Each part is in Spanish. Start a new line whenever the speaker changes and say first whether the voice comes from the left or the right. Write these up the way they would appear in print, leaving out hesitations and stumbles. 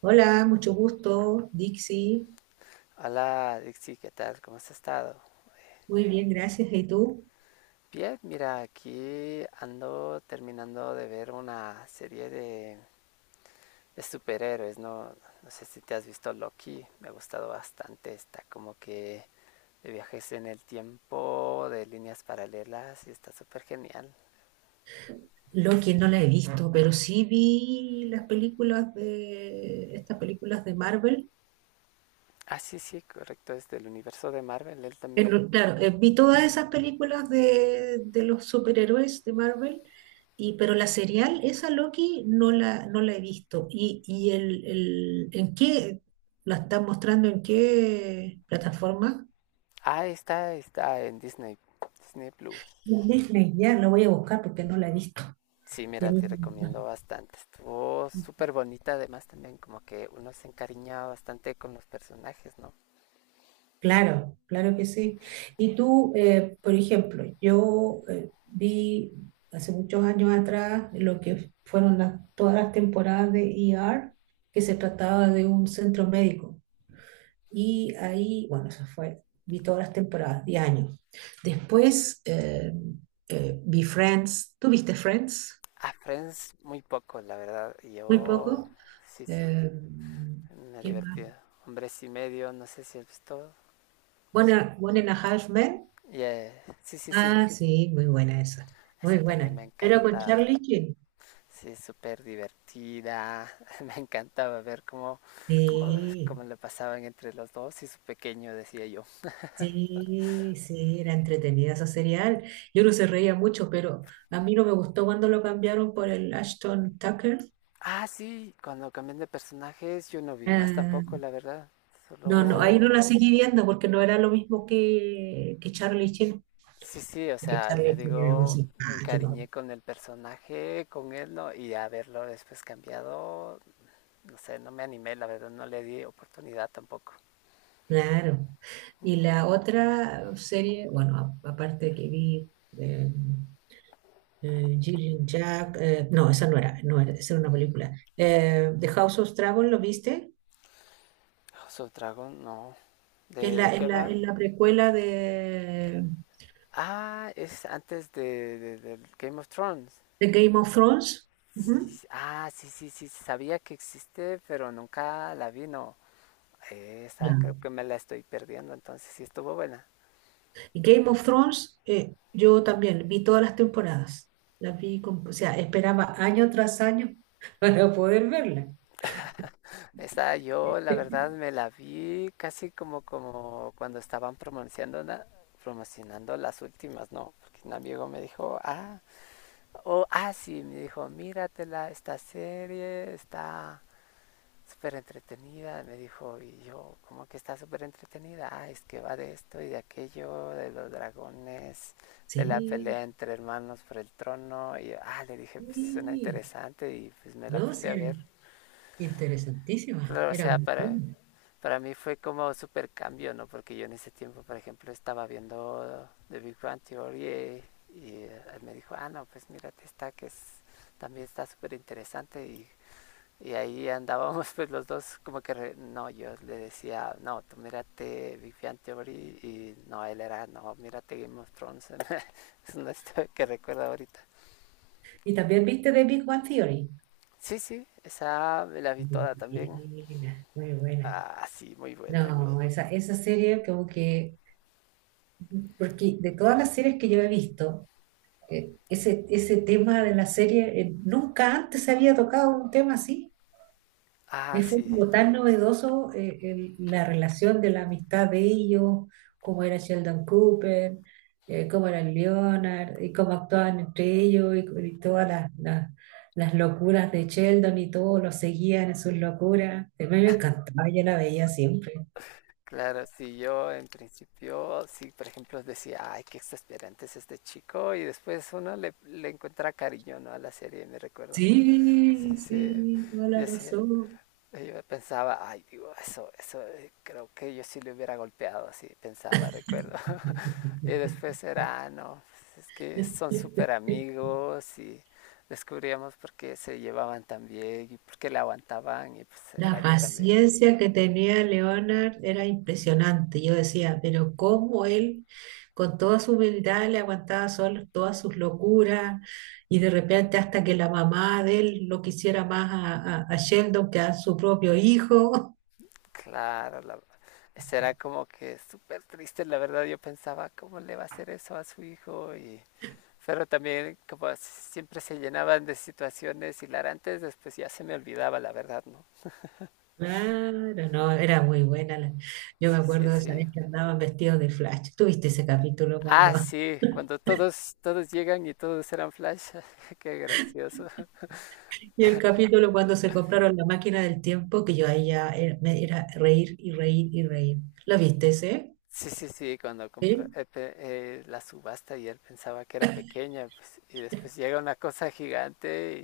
right: Hola, mucho gusto, Dixie.
left: Hola Dixie, ¿qué tal? ¿Cómo has estado?
right: Muy bien, gracias. ¿Y tú?
left: Bien, mira, aquí ando terminando de ver una serie de superhéroes, ¿no? No sé si te has visto Loki, me ha gustado bastante, está como que de viajes en el tiempo, de líneas paralelas y está súper genial.
right: Loki no la he visto, pero sí vi las películas de estas películas de Marvel.
left: Ah, sí, sí, correcto, es del universo de Marvel, él también.
right: No, Claro, vi todas esas películas de los superhéroes de Marvel, y, pero la serial, esa Loki, no la he visto. ¿Y en qué la están mostrando? ¿En qué plataforma?
left: Ah, está en Disney, Disney Plus.
right: En Disney, ya la voy a buscar porque no la he visto.
left: Sí,
right: Ya
left: mira, te
right: mismo.
left: recomiendo bastante. Estuvo súper bonita, además también como que uno se encariñaba bastante con los personajes, ¿no?
right: Claro, claro que sí. Y tú, por ejemplo, yo vi hace muchos años atrás lo que fueron todas las temporadas de ER, que se trataba de un centro médico. Y ahí, bueno, eso fue, vi todas las temporadas, 10 años. Después vi Friends. ¿Tú viste Friends?
left: A Friends muy poco, la verdad.
right: Muy
left: Yo,
right: poco.
left: sí, sí,
right: Eh,
left: me ha
right: ¿Quién más?
left: divertido. Hombres y medio, no sé si has visto.
right: One,
left: Son-
right: One and a Half Men.
left: Yeah, sí, sí, sí.
right: Ah, sí, muy buena esa. Muy
left: Esa también
right: buena.
left: me ha
right: Pero con
left: encantado.
right: Charlie Sheen.
left: Sí, es súper divertida. Me encantaba ver cómo, cómo
right: Sí,
left: le pasaban entre los dos y su pequeño, decía yo.
right: sí, sí, era entretenida esa serial. Yo no se reía mucho, pero a mí no me gustó cuando lo cambiaron por el Ashton Tucker.
left: Ah, sí, cuando cambian de personajes yo no vi más
right: Ah,
left: tampoco, la verdad.
right: no, no, ahí
left: Solo...
right: no la seguí viendo porque no era lo mismo que Charlie Sheen.
left: Sí, sí, o
right: Porque
left: sea,
right: Charlie
left: yo
right: Sheen era muy
left: digo, me
right: simpático.
left: encariñé con el personaje, con él, ¿no? Y a verlo después cambiado, no sé, no me animé, la verdad, no le di oportunidad tampoco.
right: Claro. Y la otra serie, bueno, aparte que vi. eh, Jill Jack, no, esa no era, no era, esa era una película. The House of Dragon, ¿lo viste?
left: House of Dragon, no.
right: Que es
left: ¿De
right: la, es
left: qué
right: la,
left: va?
right: Es la precuela
left: Ah, es antes del Game of Thrones.
right: de Game of Thrones.
left: Sí,
right: Ujú.
left: ah, sí, sí, sí, sabía que existe, pero nunca la vi, ¿no? Esa
right: Ya.
left: creo que me la estoy perdiendo, entonces sí estuvo buena.
right: Y Game of Thrones, yo también vi todas las temporadas. Las vi, o sea, esperaba año tras año para poder verla.
left: Esa yo la verdad me la vi casi como, como cuando estaban promocionando, promocionando las últimas, ¿no? Porque un amigo me dijo, ah, o ah, sí, me dijo, míratela, esta serie está súper entretenida, me dijo, y yo, como que está súper entretenida, ah, es que va de esto y de aquello, de los dragones, de la
right: Sí,
left: pelea entre hermanos por el trono, y yo, ah, le dije, pues suena
right: sí,
left: interesante, y pues me la
right: no,
left: puse a
right: sí, era
left: ver.
right: interesantísima,
left: Claro, o
right: era
left: sea,
right: muy buena.
left: para mí fue como súper cambio, ¿no? Porque yo en ese tiempo, por ejemplo, estaba viendo The Big Bang Theory, y él me dijo, ah, no, pues mírate esta que es, también está súper interesante, y ahí andábamos pues los dos como que, no, yo le decía, no, tú mírate Big Bang Theory y no, él era, no, mírate Game of Thrones. Es una historia que recuerdo ahorita.
right: Y también viste The Big Bang Theory.
left: Sí, sí, esa me la vi
right: Muy
left: toda también.
right: buena, muy buena.
left: Ah, sí, muy buena, muy...
right: No, esa serie como que, porque de todas las series que yo he visto, ese tema de la serie, nunca antes se había tocado un tema así.
left: Ah,
right: Fue
left: sí,
right: como tan novedoso, la relación de la amistad de ellos, cómo era Sheldon Cooper, cómo era Leonard, y cómo actuaban entre ellos, y todas las locuras de Sheldon y todo, lo seguían en sus locuras. A mí me encantaba, yo la veía siempre.
left: claro, sí, yo en principio, sí, por ejemplo, decía, ay, qué exasperante es este chico, y después uno le encuentra cariño, ¿no? A la serie, me recuerdo. Sí,
right: Sí,
left: sí,
right: sí, toda la
left: decía,
right: razón.
left: yo pensaba, ay, digo, eso, creo que yo sí le hubiera golpeado, así pensaba, recuerdo. Y después era, "Ah, no, pues es que son súper amigos y descubríamos por qué se llevaban tan bien y por qué le aguantaban y pues
right: La
left: era yo también".
right: paciencia que tenía Leonard era impresionante. Yo decía, pero cómo él, con toda su humildad, le aguantaba solo todas sus locuras y de repente hasta que la mamá de él lo quisiera más a Sheldon que a su propio hijo.
left: Claro, la, eso era como que súper triste, la verdad yo pensaba, ¿cómo le va a hacer eso a su hijo? Y, pero también como siempre se llenaban de situaciones hilarantes, después ya se me olvidaba, la verdad, ¿no?
right: Claro, no, era muy buena. Yo me
left: Sí, sí,
right: acuerdo de esa
left: sí.
right: vez que andaban vestidos de Flash. ¿Tuviste ese capítulo cuando
left: Ah, sí, cuando todos, todos llegan y todos eran Flash. Qué gracioso.
right: y el capítulo cuando se compraron la máquina del tiempo, que yo ahí ya era, me era reír y reír y reír. ¿La viste ese?
left: Sí, sí, sí, cuando compró
right: ¿Sí?
left: la subasta y él pensaba que era pequeña, pues, y después llega una cosa gigante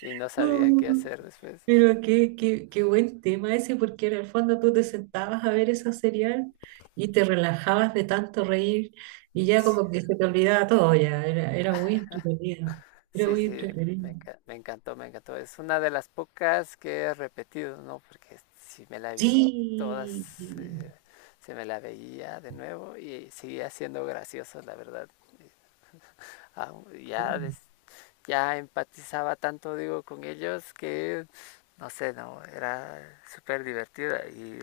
left: y no sabían qué
right: Mm,
left: hacer después.
right: pero qué buen tema ese, porque en el fondo tú te sentabas a ver esa serial y te relajabas de tanto reír y ya
left: Sí,
right: como que se te olvidaba todo ya. Era muy entretenido. Era
left: sí,
right: muy
left: sí,
right: entretenido.
left: me encantó, me encantó. Es una de las pocas que he repetido, ¿no? Porque si me la he visto
right: Sí,
left: todas,
right: sí,
left: se me la veía de nuevo y seguía siendo gracioso, la verdad. Ah, ya,
right: claro,
left: ya empatizaba tanto, digo, con ellos que, no sé, no, era súper divertida.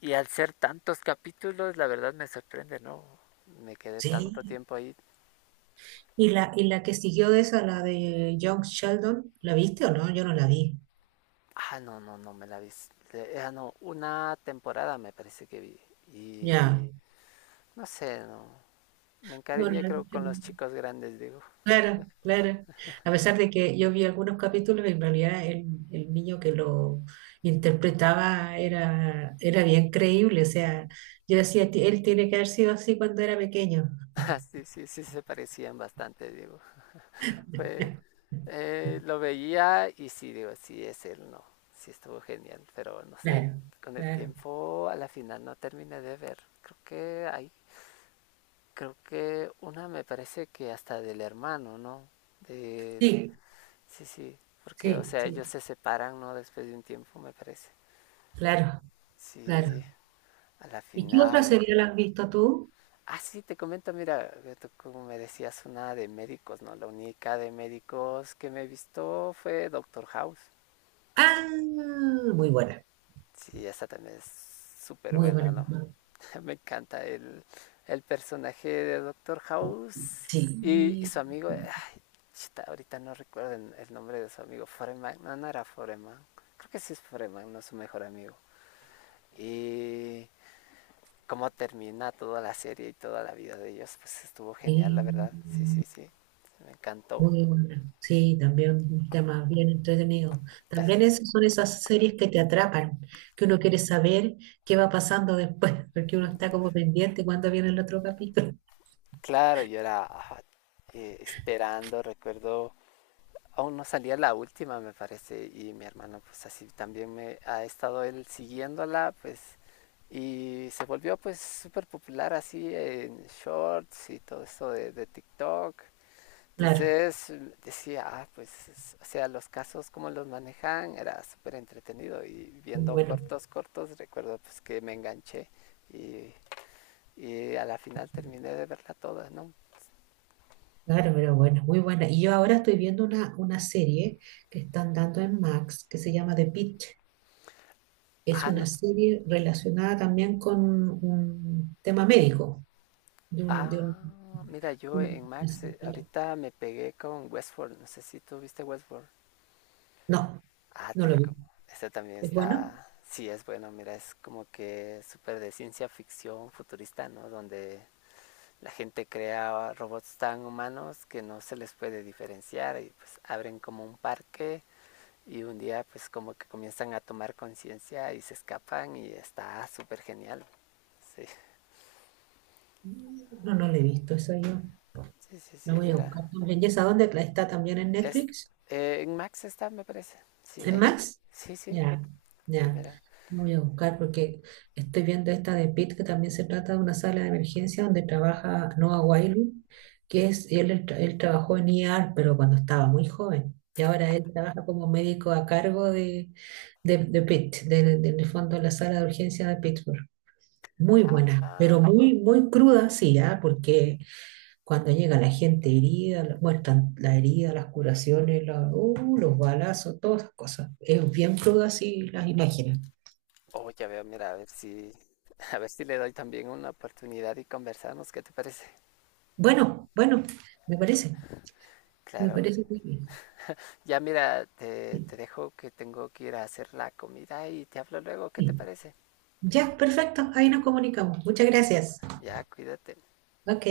left: Y al ser tantos capítulos, la verdad me sorprende, ¿no? Me quedé tanto
right: sí.
left: tiempo ahí.
right: Y la que siguió de esa, la de Young Sheldon, la viste o no? Yo no la vi.
left: Ah, no, no, no me la vi. Ah, no, una temporada me parece que vi. Y
right: Ya,
left: no sé, no. Me encariñé
right: bueno,
left: creo con los
right: no.
left: chicos grandes, digo.
right: Claro, claro. A pesar de que yo vi algunos capítulos, en realidad el niño que lo interpretaba era bien creíble. O sea, yo decía, él tiene que haber sido así cuando era pequeño.
left: Sí, sí, sí se parecían bastante, digo. Fue, Lo veía y sí, digo, sí es él, no. Sí estuvo genial, pero no sé,
right: Claro,
left: con el
right: claro.
left: tiempo a la final no terminé de ver. Creo que hay, creo que una me parece que hasta del hermano, ¿no? De,
right: Sí,
left: sí, sí, porque, o
right: sí,
left: sea, ellos
right: sí,
left: se separan, ¿no? Después de un tiempo, me parece.
right: claro, claro.
left: Sí, a la
right: ¿Y qué otra
left: final.
right: serie la has visto tú?
left: Ah, sí, te comento, mira, tú como me decías, una de médicos, ¿no? La única de médicos que me he visto fue Doctor House.
right: Ah, muy buena,
left: Sí, esta también es súper
right: muy
left: buena,
right: buena.
left: ¿no? Me encanta el personaje de Doctor House y
right: Sí,
left: su amigo. Ay, chuta, ahorita no recuerdo el nombre de su amigo. Foreman, no, no era Foreman. Creo que sí es Foreman, no su mejor amigo. Y cómo termina toda la serie y toda la vida de ellos, pues estuvo genial,
right: sí.
left: la verdad. Sí, sí, sí. Me encantó.
right: Muy buena. Sí, también un tema bien entretenido.
left: Es-
right: También esas son esas series que te atrapan, que uno quiere saber qué va pasando después, porque uno está como pendiente cuando viene el otro capítulo.
left: Claro, yo era ajá, esperando, recuerdo. Aún no salía la última, me parece, y mi hermano pues así también me ha estado él siguiéndola, pues, y se volvió pues súper popular así en shorts y todo eso de TikTok.
right: Claro,
left: Entonces decía, ah, pues, o sea, los casos como los manejan era súper entretenido y
right: muy
left: viendo
right: bueno.
left: cortos, cortos, recuerdo pues que me enganché y, y a la final terminé de verla toda, ¿no?
right: Claro, pero bueno, muy buena. Y yo ahora estoy viendo una serie que están dando en Max que se llama The Pitt. Es
left: Ah, no,
right: una serie relacionada también con un tema médico. De un, de un-
left: ah, mira, yo en
right: un-
left: Max
right: una-
left: ahorita me pegué con Westworld. No sé si tú viste Westworld.
right: No,
left: Ah,
right: no
left: te
right: lo vi.
left: reco- Esta también
right: ¿Es bueno?
left: está. Sí, es bueno. Mira, es como que súper de ciencia ficción futurista, ¿no? Donde la gente crea robots tan humanos que no se les puede diferenciar y pues abren como un parque y un día pues como que comienzan a tomar conciencia y se escapan y está súper genial. Sí,
right: No, no lo he visto. Eso yo
left: sí, sí, sí,
right: lo voy a
left: mira.
right: buscar también. ¿Y esa dónde? ¿La ¿Está también en
left: Es,
right: Netflix?
left: en Max está, me parece. Sí,
right: ¿En
left: ahí,
right: Max?
left: sí, sí,
right: Ya,
left: sí,
right: ya.
left: mira.
right: Lo voy a buscar porque estoy viendo esta de Pitt, que también se trata de una sala de emergencia donde trabaja Noah Wyle, que es, él trabajó en ER, pero cuando estaba muy joven. Y ahora él trabaja como médico a cargo de Pitt, en el fondo de la sala de urgencia de Pittsburgh. Muy buena,
left: Ah,
right: pero muy, muy cruda, sí, ¿ah? Porque cuando llega la gente herida, muestran la herida, las curaciones, los balazos, todas esas cosas. Es bien crudo así las imágenes.
left: oh, ya veo, mira, a ver si, a ver si le doy también una oportunidad y conversamos, ¿qué te parece?
right: Bueno, bueno, me parece, me
left: Claro.
right: parece muy bien.
left: Ya mira, te,
right: Sí,
left: te dejo que tengo que ir a hacer la comida y te hablo luego, ¿qué te
right: sí.
left: parece?
right: Ya, perfecto, ahí nos comunicamos. Muchas gracias.
left: Ya, cuídate.
right: Ok.